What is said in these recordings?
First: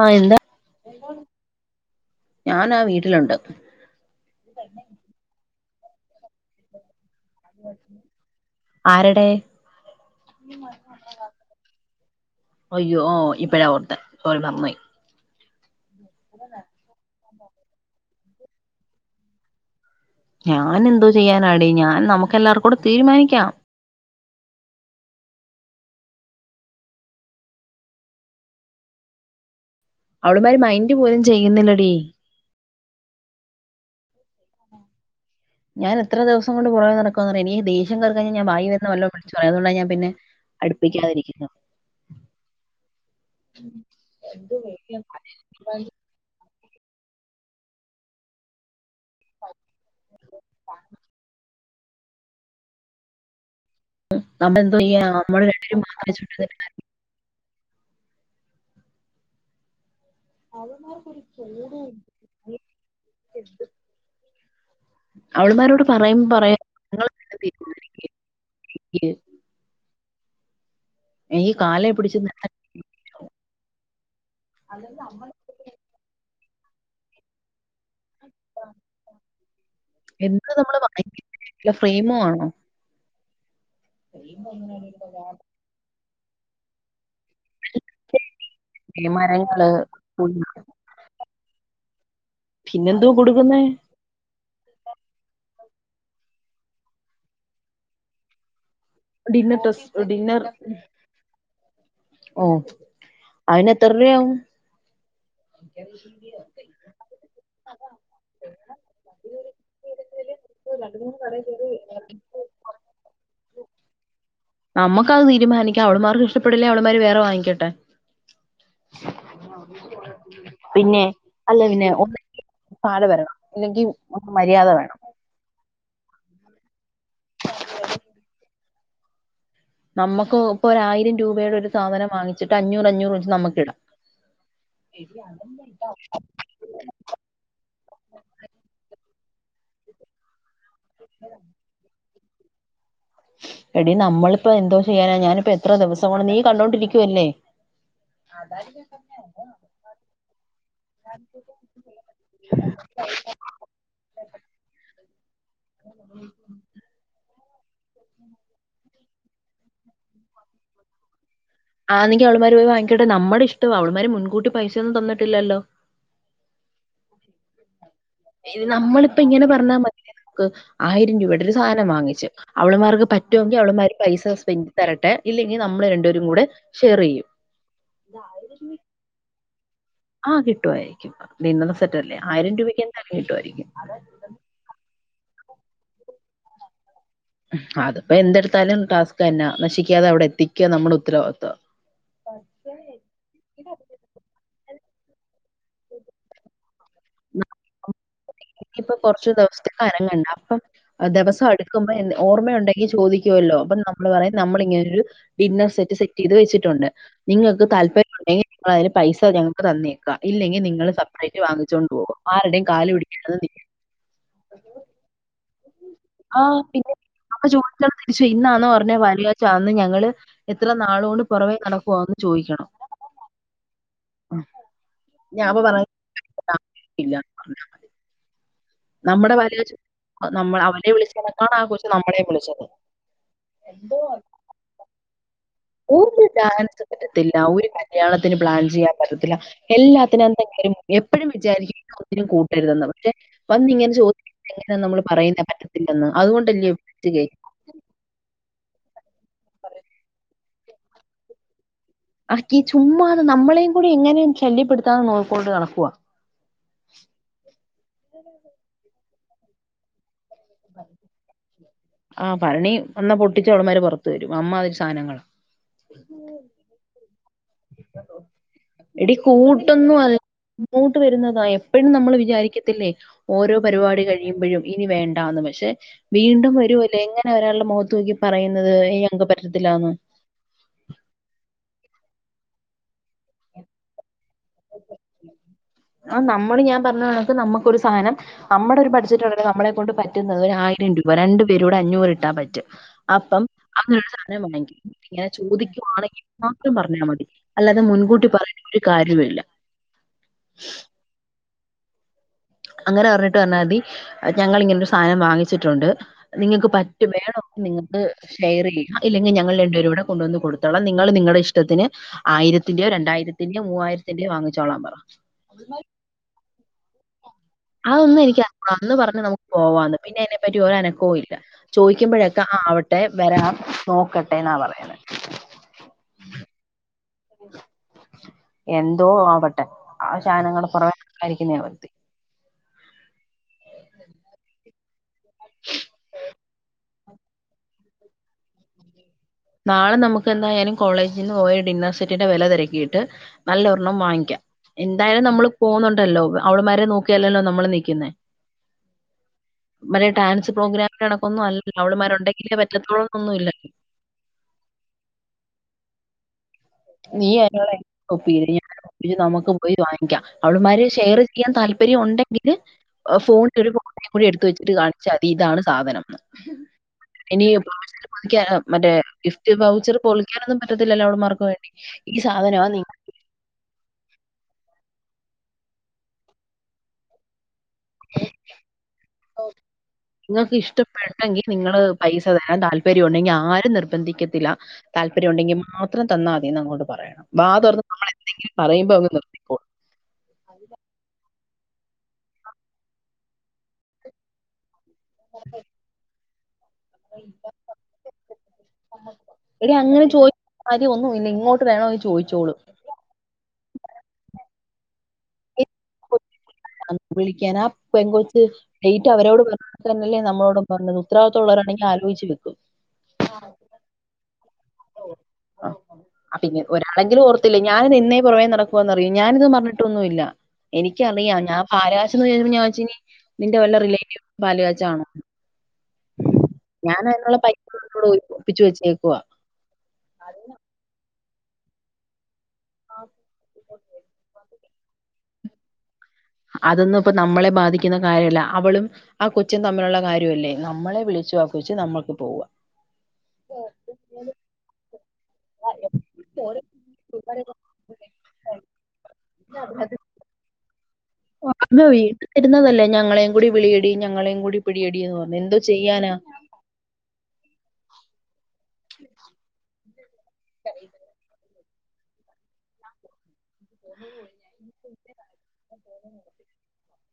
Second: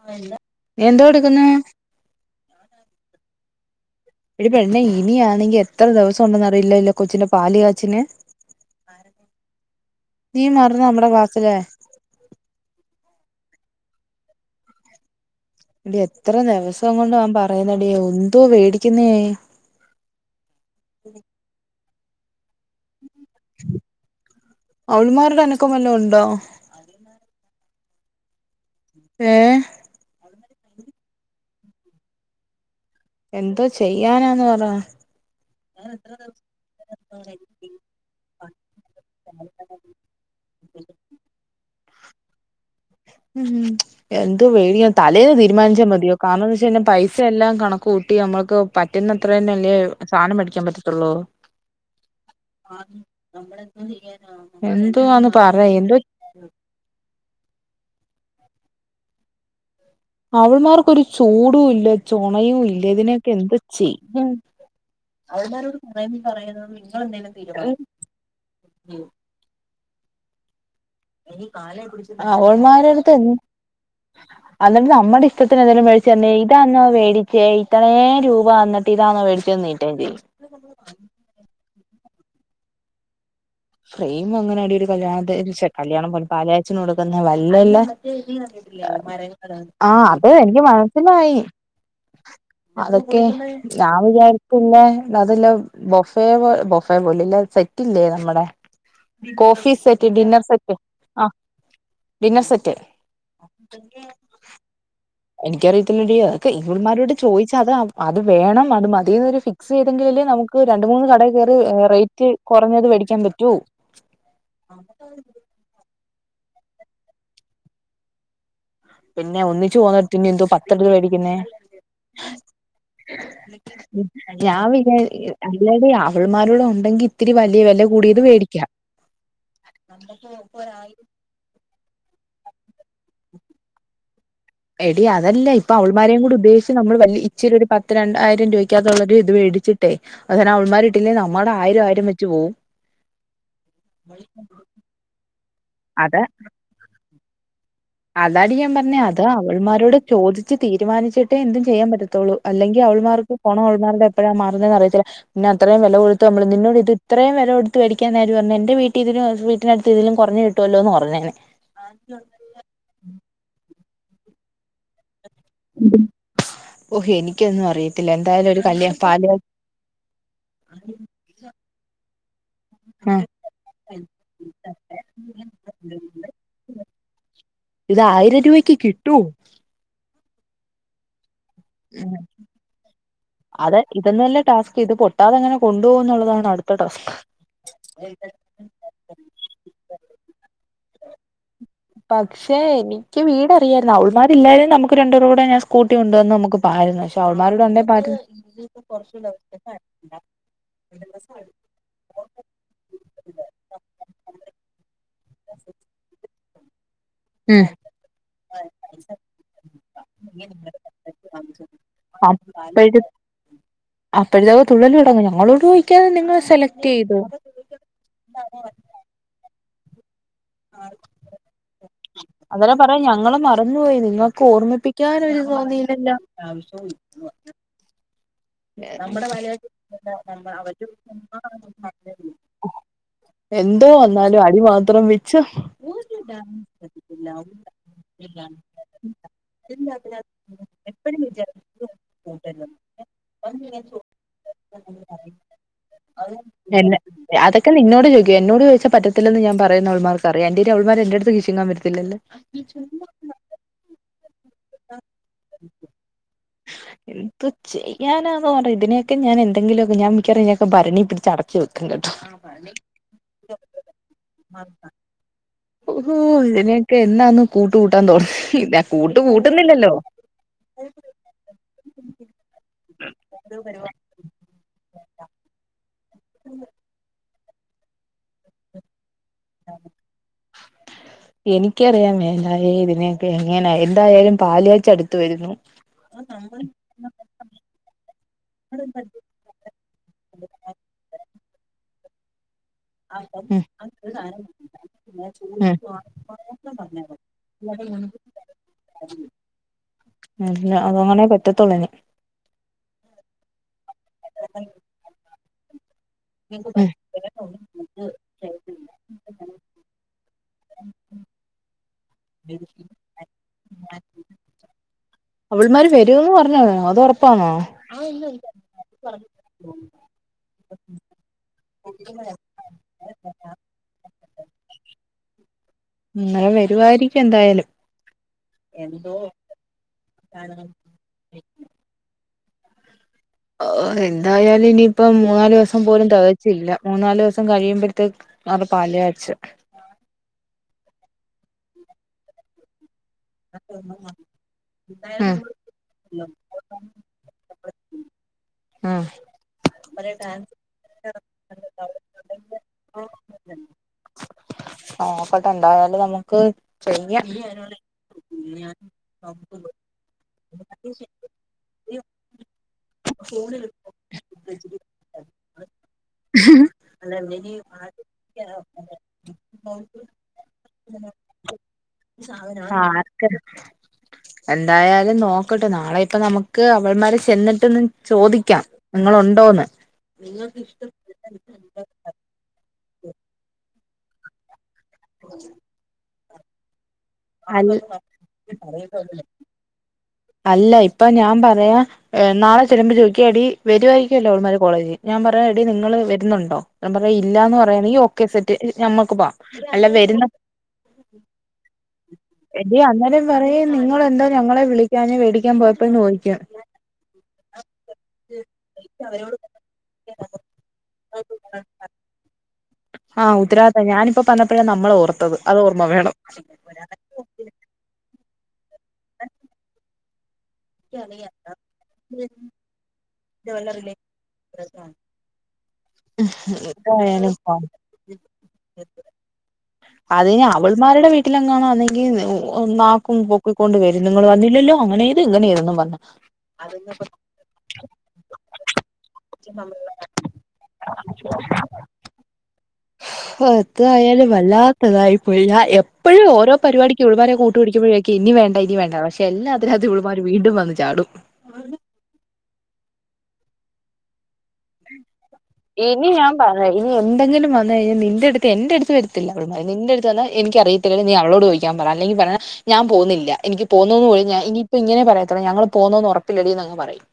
ആഹ് എന്താ നീ എന്തോ എടുക്കുന്നു ഞൻ ആ വീട്ടിലുണ്ട് എടി പെണെ ഇനിയ ആണെങ്കി എത്ര ദിവസംണ്ടെന്ന് അറിയില്ലോ കൊച്ചി പാല കാച്ചന് ആരടെ നീ മറന്ന് നമ്മടെ ക്ലാസ്സ് ലേ അയ്യോ ഓ ഇപ്പഴാ ഓർത്തെ ഒരു [unintelligible] എടി എത്ര ദിവസം കൊണ്ട് ഞാൻ പറയുന്ന എടി എന്തോ വേടിക്കുന്നേ ഞാൻ എന്തോ ചെയ്യാനാടി ഞാൻ നമുക്ക് എല്ലാവർക്കും കൂടെ തീരുമാനിക്കാം അവൻ മാരുടെ അനക്കം വല്ലാം ഉണ്ടോ ഏഹ് അവളുമാര് മൈന്റ് പോലും ചെയ്യുന്നില്ലടീ എന്തോ ചെയ്യാനാന്ന് പറ ഞാൻ ഇത്ര ദിവസം കൊണ്ട് പുറകേ നടക്കാന്ന് അറിയോ എനിക് ദേഷ്യം ദേഷ്യം കേറി കഴിഞ്ഞൽ ഞാൻ വായിവരുന്ന വല്ലോം വിളിച്ച് പറയും അതുകൊണ്ട ഞാൻ പിന്നെ അടുപ്പി ക്കാതിരിക്കുന്നേ ഉഹ് എന്ത് വിധിയാ തലേന്ന് തീരുമാനിച്ചാൽ മതിയോ കാരണമെന്നുവെച്ചു കഴിഞ്ഞ പൈസ എല്ലാം കണക്ക് കൂട്ടി നമ്മുക്ക് പറ്റുന്നത്ര തന്നെ അല്ലേ സാധനം മേടിക്കാൻ പറ്റത്തുള്ളൂ നമ്മളെന്തോ ചെയ്യാനാ എന്തുവാന്ന് പറ എന്തോ അവര് അവൾമാർക്കൊരു മാത്രം വെച്ചോണ്ടിരുന്നിട്ട് അവള്മാർക്കൊരു ചൂട് ഇല്ല ചൂടും ചോണയും ഇല്ല ഇതിനെയൊക്കെ എന്താ ചെയ്യ അവൾമാരോട് അവള്മാരോട് പറയും പറയുമ്പോ പറയാ പറയുന്നത് നിങ്ങൾ നിങ്ങള് എന്തേങ്കിലും തന്നെ തീരുമാനിക്ക് എനിക്ക് കാലേ പിടിച്ച് അല്ലെങ്കി അവാൾമാരുടുത്ത് അന്നിട്ട് നമ്മുടെ നമ്മള് ഇഷ്ടത്തിന് [unintelligible] ഇതാന്നോവേടിച്ചേ ഇത്രയും രൂപ തന്നിട്ട് ഇതാണോ മേടിചേന്ന് നീട്ടേ ചെയ്യും എന്ത് നമ്മൾ വാങ്ങിക്കും ഫ്രെയിം ആണോ ഫ്രെയിം എങ്ങനെ ആടി ഒരു കല്യാണ ചേ കല്യാണം പോലു പാല് കാച് ച്ചിന് കൊടുക്കുന്നേ വല്ലല്ല മരങ്ങള് ആഹ് അതേ പുല്ല്, എനിക്ക് മനസ്സിലായി പിന്നെന്തോ അതൊക്കെ കൊടുക്കുന്നേ വിചാരിക്കല്ലേ അതല്ലേ ബൊഫേ പോലെ ബൊഫേ പോലല്ലേ ഇല്ല സെറ്റ് ഇല്ലേ നമ്മുടെ dinner coffee test set dinner set ആഹ് ഡിന്നർ ഓഹ് സെറ്റ് അയിന് എത്രരുയാവും എനിക്കറിയത്തില്ലെടി ഇവൾമാരോട് ചോദിച്ച അത് അത് വേണം അത് മതിന്നൊരു ഫിക് ഫിക്സ് ചെയ്തെങ്കിലല്ലേ നമുക്ക് രണ്ട് മൂന്ന് കടേ കയറി റേറ്റ് കുറഞ്ഞത് മേടിക്കാൻ പറ്റു നമ്മുക്കത് തീരുമാനിക്ക അവള്മാർക്ക് ഇഷ്ട്ടപേടില്ലേ അവള്മാര് വേറെ വാങ്ങിക്കട്ടെ പിന്നെ ഒന്നിച്ചു പോന്നടുത്ത് ഇനി എന്തോ പത്തെ [unintelligible] പിന്നെ മേടിക്കുന്നെ അല്ല പിന്നെ ഒന്ന് താഴെ വരണം ഇല്ലെങ്കിൽ ഒന്ന് ഞാൻ മര്യാദ വേണം വിചാരിക്കും അല്ലടി അവൾമാരുടെ ഉണ്ടെങ്കിൽ ഇത്തിരി വലിയ വില കൂടിയത് മേടിക്കാം നമുക്ക് ഇപ്പൊ ഒരായിരം രൂപയുടെ ഒരു സാധനം വാങ്ങിച്ചിട്ട് അഞ്ഞൂറ് അഞ്ഞൂറ് വച്ച് നമുക്കിടാം എടി അതല്ല ഇപ്പ അവൾമാരേയും കൂടി ഉദ്ദേശിച്ച നമ്മള് വലിയ ഇച്ചിരിതു പത്ത് രണ്ടായിരം രൂപക്കകത്തുള്ളള്ളത് ഇത് മേടിച്ചിട്ടേ അത അവൾ മാരൂടുത്തു പിന്നെ നമ്മടെ ആയിരം ആയിരം വെച്ച് പോവും എടി നമ്മളിപ്പ എന്തോ ചെയ്യാനാ ഞാനിപ്പോ എത്ര ദിവസം അത് കൊണ്ട് നീ കണ്ടോണ്ടിരിക്കുവല്ലേ അതാടി ഞാൻ പറഞ്ഞ അത് അവളുമാരോട് ചോദിച്ച് തീരുമാനിച്ചിട്ടേ എന്തും ചെയ്യാൻ പറ്റത്തുള്ളൂ അല്ലെങ്കിൽ അവള് മാർക്ക് അവളുമാരുടെ എപ്പഴാ മാറുന്നെന്ന് അറിയത്തില്ല പിന്നെ അത്രയും വില കൊടുത്ത് നമ്മള് നിന്നോട് ഇത് ഇത്രയും വില കൊടുത്ത് മേടിക്കാനാരുപറഞ്ഞു പറഞ്ഞു എന്റെ വീട്ടി ഇതില വീട്ടിനടുത്ത് ഇതിലും കുറഞ്ഞു കിട്ടുല്ലോ എന്ന് പറഞ്ഞേന് ആന്നെങ്കിൽ അവൾമാര് പോയി വാങ്ങിക്കട്ടെ നമ്മുടെഷ്ടവാ അവളുമാരു മുൻകൂട്ടി പൈസൊന്നും തന്നിട്ടില്ലല്ലോ ഓഹ് എനിക്കൊന്നും അറിയത്തില്ല എന്തായാലും ഒരു ഇത് കല്യാ നമ്മളിപ്പ പാല് ഇങ്ങനെ പറഞ്ഞാ മതിയ ക്ക് ആയിരം രൂപയുടെ ഒരു സാധനം വാങ്ങിച്ച് അവള്മാർക്ക് ആഹ് പറ്റുങ്കിൽ അവള്മാര് പൈസ സ്പെൻ തരട്ടെ ഇല്ലെങ്കിൽ നമ്മള് രണ്ടേരും കൂടെ ഷെയർ ചെയ്യും ഇത് ആയിരം രൂപയ്ക്ക് കിട്ടൂ ആഹ് കിട്ടുമായിരിക്കും ഡിന്നർ സെറ്റ് അല്ലേ ഉം. ആയിരം രൂപയ്ക്ക് എന്തായാലും കിട്ടുവാരിക്കും അത് ഇതൊന്നുവല്ല ടാസ്ക് ഇത് പൊ ട്ടാതെങ്ങനെ കൊണ്ടപോവും ന്നുള്ളതാണ് അടുത്ത ടാസ്ക് ഉം ആതിപ്പൊ എന്തെടുത്താലും ടാസ്ക് തന്നാ നശിക്കാതെ അവിടെ എത്തിക്ക നമ്മുടെ ഉത്തരവാദിത്ത പക്ഷെ എനിക്ക് വീട് അറിയാരുന്നു ഉത്തരവാദിത്വം അവൾമാരില്ലരുന്നെ നമുക്ക് രണ്ടൂരുടെ ഞാൻ സ്കൂട്ടി കൊണ്ടുവന്നു നമുക്ക് പോ പാരുന്ന് പക്ഷേ അവളുമാരുടെ ഉണ്ടേ പാ എങ്കിപ്പോ കൊറച്ചു ദിവസത്തേക്കു അനങ്ങണ്ട അപ്പം ദിവസം അടുക്ക് ക്കുമ്പോ ഓർമ്മയുണ്ടെങ്കി ചോദിക്കുവല്ലോ അപ്പൊ നമ്മള് പറയും നമ്മളിങ്ങനൊരു ഡിന്നർ സെറ്റ് സെറ്റ് ചെയ്ത് വെച്ചിട്ടുണ്ട് നിങ്ങൾക്ക് ഉം താല്പര്യം ഉണ്ടെങ്കിൽതിന് പൈസ ഞങ്ങൾക്ക് തന്നേക്കാം ഇല്ലെങ്കിൽ നിങ്ങൾ സെപ്പറേറ്റ് വാങ്ങിച്ചുകൊണ്ട് പോകാം [unintelligible] അപ്പഴതുള്ളിൽ തുടങ്ങും ഞങ്ങളോട്ചോയിക്കാതെ നിങ്ങൾ സെലക്ട്യ്തുോ ചോദിക്ക തിരിച്ചു ഇന്നാന്ന് പറഞ്ഞ വരികാച്ച അന്ന് ഞങ്ങള് എത്ര നാളോണ്ട് പുറകെനടക്കുവന്ന് ചോയിക്കണം പറയാം ഞങ്ങൾ മറന്നുപോയി നിങ്ങക്ക് ഓർമ്മിപ്പിക്കാനൊരു ഞാൻ അപ്പൊ തോന്നി പറഞ്ഞില്ല ല്ലല്ലോ ഇല്ല എന്ന് പറഞ്ഞു. നമ്മുടെ പാല്കാച്ച് നമ്മള് അവരെ വിളിച്ചതക്കാണ് ആ കൊച്ച് നമ്മള വിളിച്ചത് എന്തോ വന്നാലും അടി മാത്രം വെച്ച് ഒരു ഡാൻസ് പറ്റത്തില്ല ഒരു കല്യാണത്തിന് പ്ലാൻ ചെയ്യാൻ പറ്റത്തില്ല എല്ലാത്തിനും എന്തെക്കിലും എപ്പോഴും വിചാരിക്കും ഒന്നി നും കൂട്ടരുത് ന്ന് റ്റെ പെന്നിങ്ങനെ ചോദിക്ക നമ്മള് പറയുന്ന പറ്റത്തില്ലെന്ന് അതുകൊണ്ടല്ലേ.. കെ നിന്നോട് ചോദിക്കു എന്നോട് ചോദിച്ച പറ്റിത്തില്ലെന്ന് ഞാൻപറയും അവൾ മാർക്ക് അറിയാം ഒരു അവൾമാർ എന്റെ അടുത് [unintelligible] ആഹ്കി ചുമ്മാതെ നമ്മളെയും കൂടി എങ്ങനെയും ശല്യപ്പെടുത്താന്ന് നോക്കോണ്ട് നടക്കുവവാ എന്ത് ചെയ്യാനാെന്ന് പറി ഇതിനെയൊക്കെ ഞാൻ എന്തെങ്കിലുക്കെ ഞാൻ മിക്കാറു ഇപ്പം ഭരണി പിടിച്ചടച്ചു വെക്കും കേട്ടോ ആ ഭരണി വന്നാ പൊട്ടിച്ച് അവളമാര് പുറത്ത് വരും. അമ്മാതിരി സാധനങ്ങളാ. ഉഹു ഇതി നൊയൊക്കെ എന്നാന്ന് കൂട്ട് കൂട്ടാൻ തോന്നുന്ന കൂട്ട് കൂട്ടുന്നില്ലല്ലോ ഇ ങ്ങോട്ട് വരുന്നതാ എപ്പോഴും നമ്മൾ വിചാരിക്കത്തില്ലേ ഓരോ പരിപാടി കഴി ഴിയുമ്പോഴും ഇനി വേണ്ടന്ന് പക്ഷെ വീണ്ടും വരുലൈ എങ്ങന നെ ഒരാൾടെ മോത്ത് നോക്കി പറയുന്നത് ഈ അംഗപറ്റത്തിലാന്ന് എനിക്കറിയമെ എ തിനെയൊക്കെ എങ്ങനെ എന്തായാലും പാല്കാച്ച് അടുത്ത് വരുന്നു ആഹ് നമ്മള് ഞാൻ പറഞ്ഞ കണക്ക് നമുക്കൊരു സാധനം നമ്മുടെ ഒരു ബഡ്ജറ്റ് നമ്മളെ കൊണ്ട് പറ്റുന്നത് ഒരാആയിരം രൂപ രണ്ടു പേരൂടെ അഞ്ഞൂറ് ഇട്ടാൻപറ്റും അപ്പം ഉം അന സാധനം വേണങ്കി ഇങ്ങനെ ചോദിക്കുവാണെങ്കിൽ മാത്രം പറഞ്ഞാ മതി അല്ലാതെ മുൻകൂട്ടി പറയ ഒരു കാര്യവില്ല അല്ല അത് അങ്ങനെ പറ്റത്തുള്ളനി അങ്ങനെ പറഞ്ഞിട്ട് പറഞ്ഞാൽ മതി ഞങ്ങിള്ളി ങ്ങനെരു സാധനം വാങ്ങിച്ചിട്ടുണ്ട് നിങ്ങക്ക് ഉം പറ്റും വേണോ നിങ്ങ ഹ് ഷെയർ ചെയ്യാം ഇല്ലെങ്കിൽ ഞങ്ങൾ രണ്ട് പേരുടേ കൊണ്ടുവന്ന് കൊടുത്തോളാം നിങ്ങൾ നിങ്ങളുടെ ഇഷ്ടത്തിന് ആയിരത്തിന്റെയോ രണ്ടായിരത്തിന്റെയോ മുവായി രത്തിന്റെ യോ വാങ്ങിച്ചോളാം പറ അവൾമാര് തരോ ന്ന് പറഞ്ഞോ അത് ഉറപ്പാണോ അതൊന്നും എനി അറി ഞ്ഞൂടാഅന്ന് പറഞ്ഞ് നമുക്ക് പോവാന്ന് പിന്ന അ തിനെപ്പറ്റി ഒര അനക്കവും ഇല്ല ചോദിക്കുമ്പോഴൊക്കെ ആവട്ടെ വരാൻ നോക്കട്ടെ എന്നാ പറയ ഉം ഇന്നലെ വരുവാരി എന്തോ ആവട്ടെ സനങ്ങൾ [unintelligible] ഓഹ് എന്തായാലും ഇനിപ്പം മൂന്നാല് ദിവസം പോലും തെകച്ചില്ല മൂന്നാലോസം കഴിയുമ്പോഴത്തേക്ക് അത് പാൽ കാച്ച നാളെ നമുക്ക് എന്തായാലും കോളേജിൽ നിന്ന് പോയ ഡിന്നർ സെറ്റിന്റെ വില തിരക്കിയിട്ട് നല്ല ഒരണ്ണം വങ്ങിക്കാ എന്തായാലും ഉം നമ്മള് പോകുന്നുണ്ടല്ലോ അവള്മാരെ നോക്കിയാലല്ലോ നമ്മള് നിക്കുന്നേ ആഹ് മറ്റേ ഡാൻസ് പ്രോഗ്രാമിൻ കണക്കൊന്നും അല്ല അവള് മാരുണ്ടെങ്കിലേ പറ്റത്തൊള്ളന്നൊന്നുമില്ല നോക്കട്ട എന്തായാലും നമുക്ക് ചെയ്യാം [unintelligible] നമുക്കും പോയി വാങ്ങിക്കാം അവളുമാര് ഷെയർ ചെയ്യാൻ താല്പര്യം ഉണ്ടെങ്കില് ഫോണില് ഒരു ഫോട്ടോയും കൂടി എടുത്ത് വെച്ചിട്ട് കാണിച്ചാമതി ഇതാണ് സാധനംന്ന് ! ! പിക്ക മറ്റേ ഗിഫ്റ്റ് പൗച്ചർ പൊളിക്കാനൊന്നും പറ്റത്തില്ലോഅവള് മാർക്ക് വേണ്ടി ഈ സാധനമാ നിങ്ങ ആഹ് എന്തായാലും നോക്കട്ടെ നാളെ ഇപ്പ നമുക്ക് അവൾമാരെ ചെന്നിട്ട്ന്ന് ചോദിക്കാം നിങ്ങളുണ്ടോന്ന് കേൾക്കാൻ താല്പര്യം ഉണ്ടെങ്കിൽ ആരും നിർബന്ധിക്കത്തില്ല താല്പര്യം ഉണ്ടെങ്കി മാത്രം തന്നാമതി ന്നങ്ങോട്ട് പറയണം വാ അൽ തുറന്ന് നമ്മൾ എന്തെങ്കിലും പറയുമ്പോ അങ്ങ് നിർ അല്ല ഇപ്പൊ ഞാൻ പറയാ നാളെ ചെല്ലുമ്പോ ചോദിക്കും എടി വരുവായിരിക്കുമല്ലോ അവള്മാര് കോളേജി ഞാൻ പറയും എടി നിങ്ങള് വരുന്നുണ്ടോ ഞാൻപറയാ ഇല്ലാന്ന് പറയാണെങ്കി ഓക്കെ സെറ്റ് ഞമ്മക്ക് പോവാ അല്ല വരുന്ന [unintelligible] ഒന്നും ഇല്ല ഇങ്ങോട്ട് വേണോന്ന് ചോദിച്ചോളും ടി അന്നേരം പറയും നിങ്ങെന്താ ഞങ്ങളെ വിളിക്കാഞ്ഞെവേടിക്കാൻ പോയപ്പോ ചോദിക്കും വിളിക്കാനാ പെൻകൊച്ച് ഡേറ്റ് അവരോട് പറഞ്ഞ തന്നെയല്ലേ നമ്മളോടും പറഞ്ഞത് ഉത്തവാദിത്തം ഉള്ളവരാണെങ്കി ആലോചിചു വെക്കും ആഹ് ഉത്തരാവാദിത്തം ഞാനിപ്പ പറഞ്ഞപ്പോഴ നമ്മള് ഓർത്തത് അത് ഓർമ്മ വേണം ആഹ് പിന്നെ ഒരാളെങ്കിലും ഓർത്തില്ലേ ഞാനിത് എന്നെ പുറമേ നടക്കുവാന്ന് അറിയൊ ഞാനിത് മറന്നിട്ടൊന്നും ഇല്ല എനിക്കറിയാം ഞാൻ പാല്കാച്ച് [unintelligible] ഞാൻ വിചാരിച്ച് ഇനി നിന്റെ വല്ല റിലേറ്റീവ് പാല് കാച്ചാണോ ഞാൻ എന്തായാലും അതിനുള്ള പൈസക്കൂടെ ഒപ്പിച്ച് വെച്ചേക്കുവ അതിന് അവൾമാരുടെ വീട്ടിലെങ്ങാണം ആന്നെങ്കിൽ ! ! ! ! ! ! ! ! ! ! ! ! ! ! ! ! ! ! ! ! ! ! ! ! ! ! ! അതൊന്നും ഇപ്പ നമ്മളെ ബാധിക്കുന്ന കാര്യല്ല അവളും ആ കൊച്ചും തമ്മിലുള്ള കാര്യമല്ലേ നമ്മളെ വിളിച്ചു ആകൊച്ച് നമ്മൾക്ക് പോവുക അത് എന്തുവായാലും വല്ലാത്തിതായി എല്ല എപ്പോഴും ഓരോ പരിപാടിക്കും ഇവളുമാരെ കൂട്ടു പിടിക്കുമ്പഴേക്കും ഇനി വേണ്ട ഇനി വേണ്ട പക്ഷെ എല്ലാ ഇതിനകത്തും ഇവള് മാര് വീണ്ടും വന്ന് ചാടും [unintelligible] രുന്നതല്ലേ ഞങ്ങളെയും കൂടി വിളിയടി ഞങ്ങളേയും കൂടി പിടിയെടിന്ന് പറഞ്ഞ് എന്ത് ഇനി ഞാൻ പറഞ്ഞ് ഇനി എന്തെങ്കിലും വന്നു കഴിഞ്ഞാ നിന്റെ അടുത്ത് എന്റെ അടുത്ത് വരത്തില്ല അവള് മാര് നിന്റെ അടുത്ത് സ്ഥലംഎനിക്കറിയത്തില്ല നീ അവളോട് ചോദിക്കാൻ പറയാ അല്ലെങ്കി പറയണം ഞാൻ പോന്നില്ല എനിക്ക് പോന്നുന്ന് പോലും ഞാൻ ഇനിയിപ്പൊ ഇങ്ങനെ പറയത്തൊള്ള് ഞങ്ങള് പോന്നോന്ന് ഉറപ്പില്ലടിന്നങ്ങ് പറയും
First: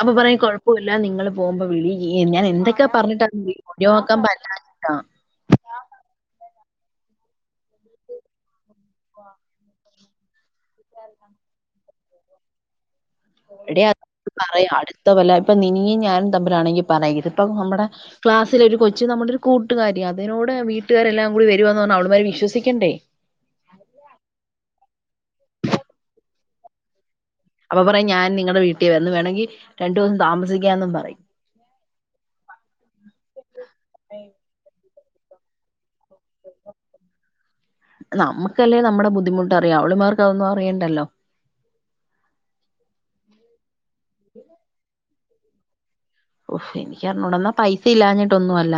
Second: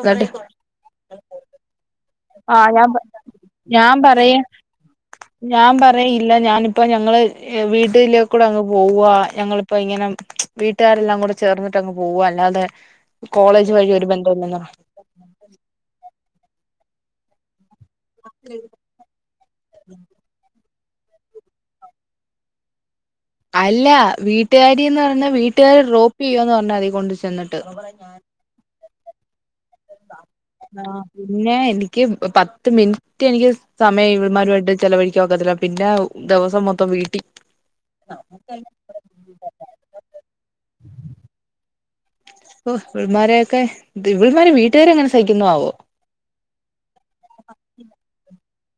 അപ്പൊ പറയും എന്നിട്ട് കുഴപ്പമില്ല നിങ്ങള് പോകുമ്പോ വിളി ഞാൻ എന്തൊക്കെ പറഞ്ഞിട്ട [unintelligible] നോക്കാൻ പറ്റാത്ത ഞാൻ പറയും ഇല്ല ഞാനിപ്പോ ഞങ്ങള് വീട്ടില കൂടെ അങ്ങ് പോവാ ഞങ്ങളിപ്പോ ഇങ്ങനെ വീട്ടുകാരെല്ലാം കൂടെ ചേർന്നിട്ടങ്ങ് പോവ അല്ലാതെ കോളേജ് വഴി ഒരു ബന്ധം ഇല്ലെന്നങ്ങ് മല്ല ഇപ്പൊ നിയും ഞാനും തമ്മിലാണെങ്കി പറയും ഇത് ഇപ്പ നമ്മുടെ ക്ലാസ്സില ഒരു കൊച്ച് നമ്മട ഒരു കൂട്ടുകാരിയ അതിനോട് വീട്ടുകാരെല്ലാം കൂടി വരുമെന്ന് പറഞ്ഞാ അവള്മാര് വിശ്വസിക്കേണ്ടേ അല്ല വീട്ടുകാരിന്ന് പറഞ്ഞാ വീട്ടുകാര് ഡ്രോപ്പ് ചെയ്യുവാന്ന് പറഞ്ഞാ മതി കൊണ്ട് ചെന്നിട്ട് അപ്പൊ പറയും ഞാൻ നിങ്ങടെ വീട്ടി വന്ന് വേണെങ്കി രണ്ടു ദിവസം താമസിക്കാന്നും ആഹ് പറയും പിന്നെ എനിക്ക് പത്ത് മിനിറ്റ് എനിക്ക് സമയം ഇവള്മാരുവായിട്ട് ചെലവഴിക്കാൻ ഒക്കത്തില്ല പിന്ന ദിവസം മൊത്തം വീട്ടിൽ നമുക്കല്ലേ നമ്മുടെ ബുദ്ധിമുട്ട് അറിയാ അവള്മാർക്ക് അതൊന്നും അറിയണ്ടല്ലോ ഓ ഇവൾമാരെയൊക്കെ ദിവിൾമാരെ വീട്ടുകാര് എങ്ങനെ സഹിക്കുന്നൊ ആവോ ഓഎനിക്കറിഞ്ഞൂട എന്നാ പൈസ ഇല്ലാഞ്ഞിട്ടൊന്നുമല്ല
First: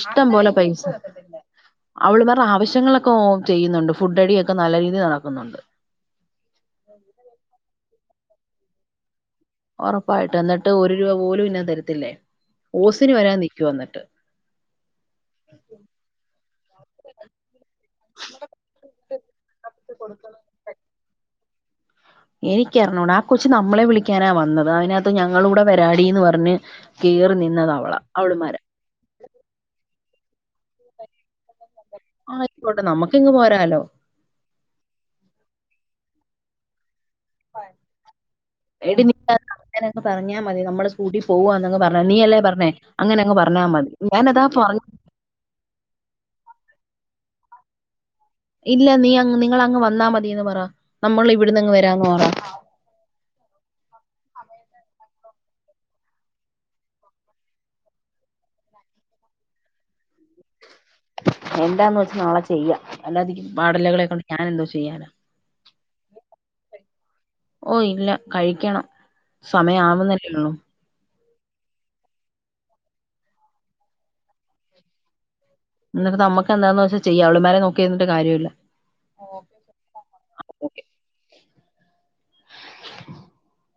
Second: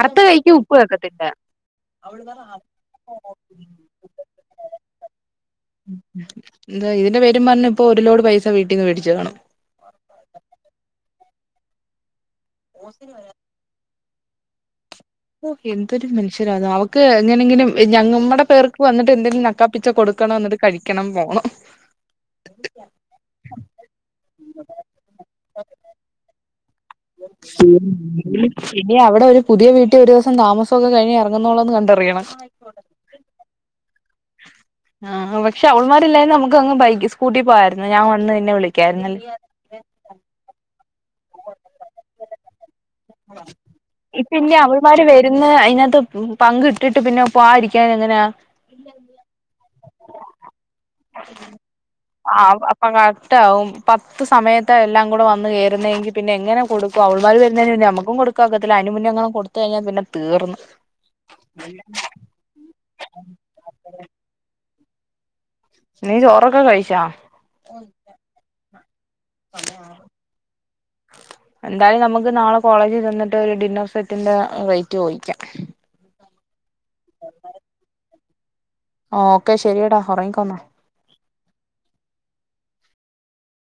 അറുത്ത കൈക്ക് പോലെ ഉപ്പ് പൈസ വെക്കത്തില്ല അവള് മാർട ആവശ്യങ്ങളൊക്കെ ചെയ്യുന്നുണ്ട് ഫുഡ്അടിയൊക്കെ നല്ല രീതിയിൽ നടക്കുന്നുണ്ട് എന്താ ഇതിന്റെ പേരും പറഞ്ഞ് ഇപ്പൊ ഒരു ലോട് പൈസ വീട്ടിന്ന് മേടിച്ചു കാണും ഉറപ്പായിട്ട് എന്നിട്ട് ഒരു രൂപ പോലും ഇന്നാൻ തരത്തില്ലേ ഓസിന് വരാൻ നിൽക്കുവാ എന്നിട്ട് ഓ എന്തൊരു മനഷ്യരാ അവക്ക് എങ്ങനെങ്കിലും ഞമ്മടെ പേർക്ക് വന്നിട്ട് എന്തെങ്കിലും നക്കാപ്പിച്ച കൊടുക്ക നക്കണം ന്നിട്ട് കഴിക്കണം പോണം എനക്ക്റഞ്ഞുടാ ആ കൊച്ച് നമ്മളെ വിളിക്കാനാ വന്നത് അതിനകത്ത് ഞങ്ങള കൂടെ വരാടിന്ന് പറഞ്ഞ് കയറി നിന്നത അവള അവൾമാരാ പിനെ അവിടെ ഒരു പുതിയ വീട്ടിൽ ഒരു ദിവസം താമസം ഒക്കെ കഴിഞ്ഞ് ഇറങ്ങുന്നോള്ളോന്ന് കണ്ടറിയണം നമുക്കിങ്ങ് പോരാലോ ആ പക്ഷ അവൾമാരില്ലായരുന്നു നമുക്ക്ങ് ബൈക്ക് സ്കൂട്ടി പോയിയിരുന്നു ഞാൻ വന്ന് പിന്നെ വിളിക്കായിുന്നല്ലേ ങ്ങനങ് പറഞ്ഞാ മതി നമ്മള് കൂട്ടി പോകവാന്നങ് പറഞ്ഞ നീ അല്ലേ പറഞ്ഞെ അങ്ങനെ അങ്ങ് പറഞ്ഞാൽ മതി ഞാാനതാ പറ ഇന്ന് അതിനകത്ത് പങ്ക് ഇട്ടിട്ട് പിന്നെ പോഇരിക്കൻ എങ്ങനാ ഇല്ല നീ അങ് നിങ്ങൾ അങ്ങ് വന്നാ മതിയെന്ന് പറാ നമ്മൾ ഇവിട്ന്നങ്ങ് വരാന്ന് പറാ കറക്റ്റാവും പത്ത് സമയത്താ എല്ലാം കൂടെ വന്ന് കേറുന്നേങ്കി പിന്നെ എങ്ങനെ കൊടുക്കും അവൾമാർ വരുന്നതിന് പിന്നെ ന മ്മക്കും കൊടുക്കാ ഒക്കത്തില്ല അയിനുമുന്നെങ്ങാനും കൊട് യിഞ്ഞ പിന്നെ തീർ എന്താന്ന് വെച്ച നാളെ ചെയ്യാ അല്ലാതിരി വാടലകളെ കൊണ്ട് ഞാൻ എന്തോ ചെയ്യാനാ നീ ചോറൊക്കെ കഴിച്ചാ ഓ ഇല്ല കഴിക്കണം സമയം ആവുന്നല്ലേള്ളൂ എന്തായാലും നമ്മുക്ക് നാളെ കോളേജിൽ ചെന്നിട്ട് ഒരു ഡിന്നർ സെറ്റിന്റെ റേറ്റ് ചോയ്യിക്ക ന്നിട്ട് നമ്മക്കെന്താന്ന് വെച്ചാ ചെയ്യ അവള്മാരെ നോക്കിയിര്ന്ന്ട്ട് കാര്യമില്ല ഓക്കെ ശരിയെടാ ഒറങ്ങിക്കോന്നാ ഓക്കെ [unintelligible]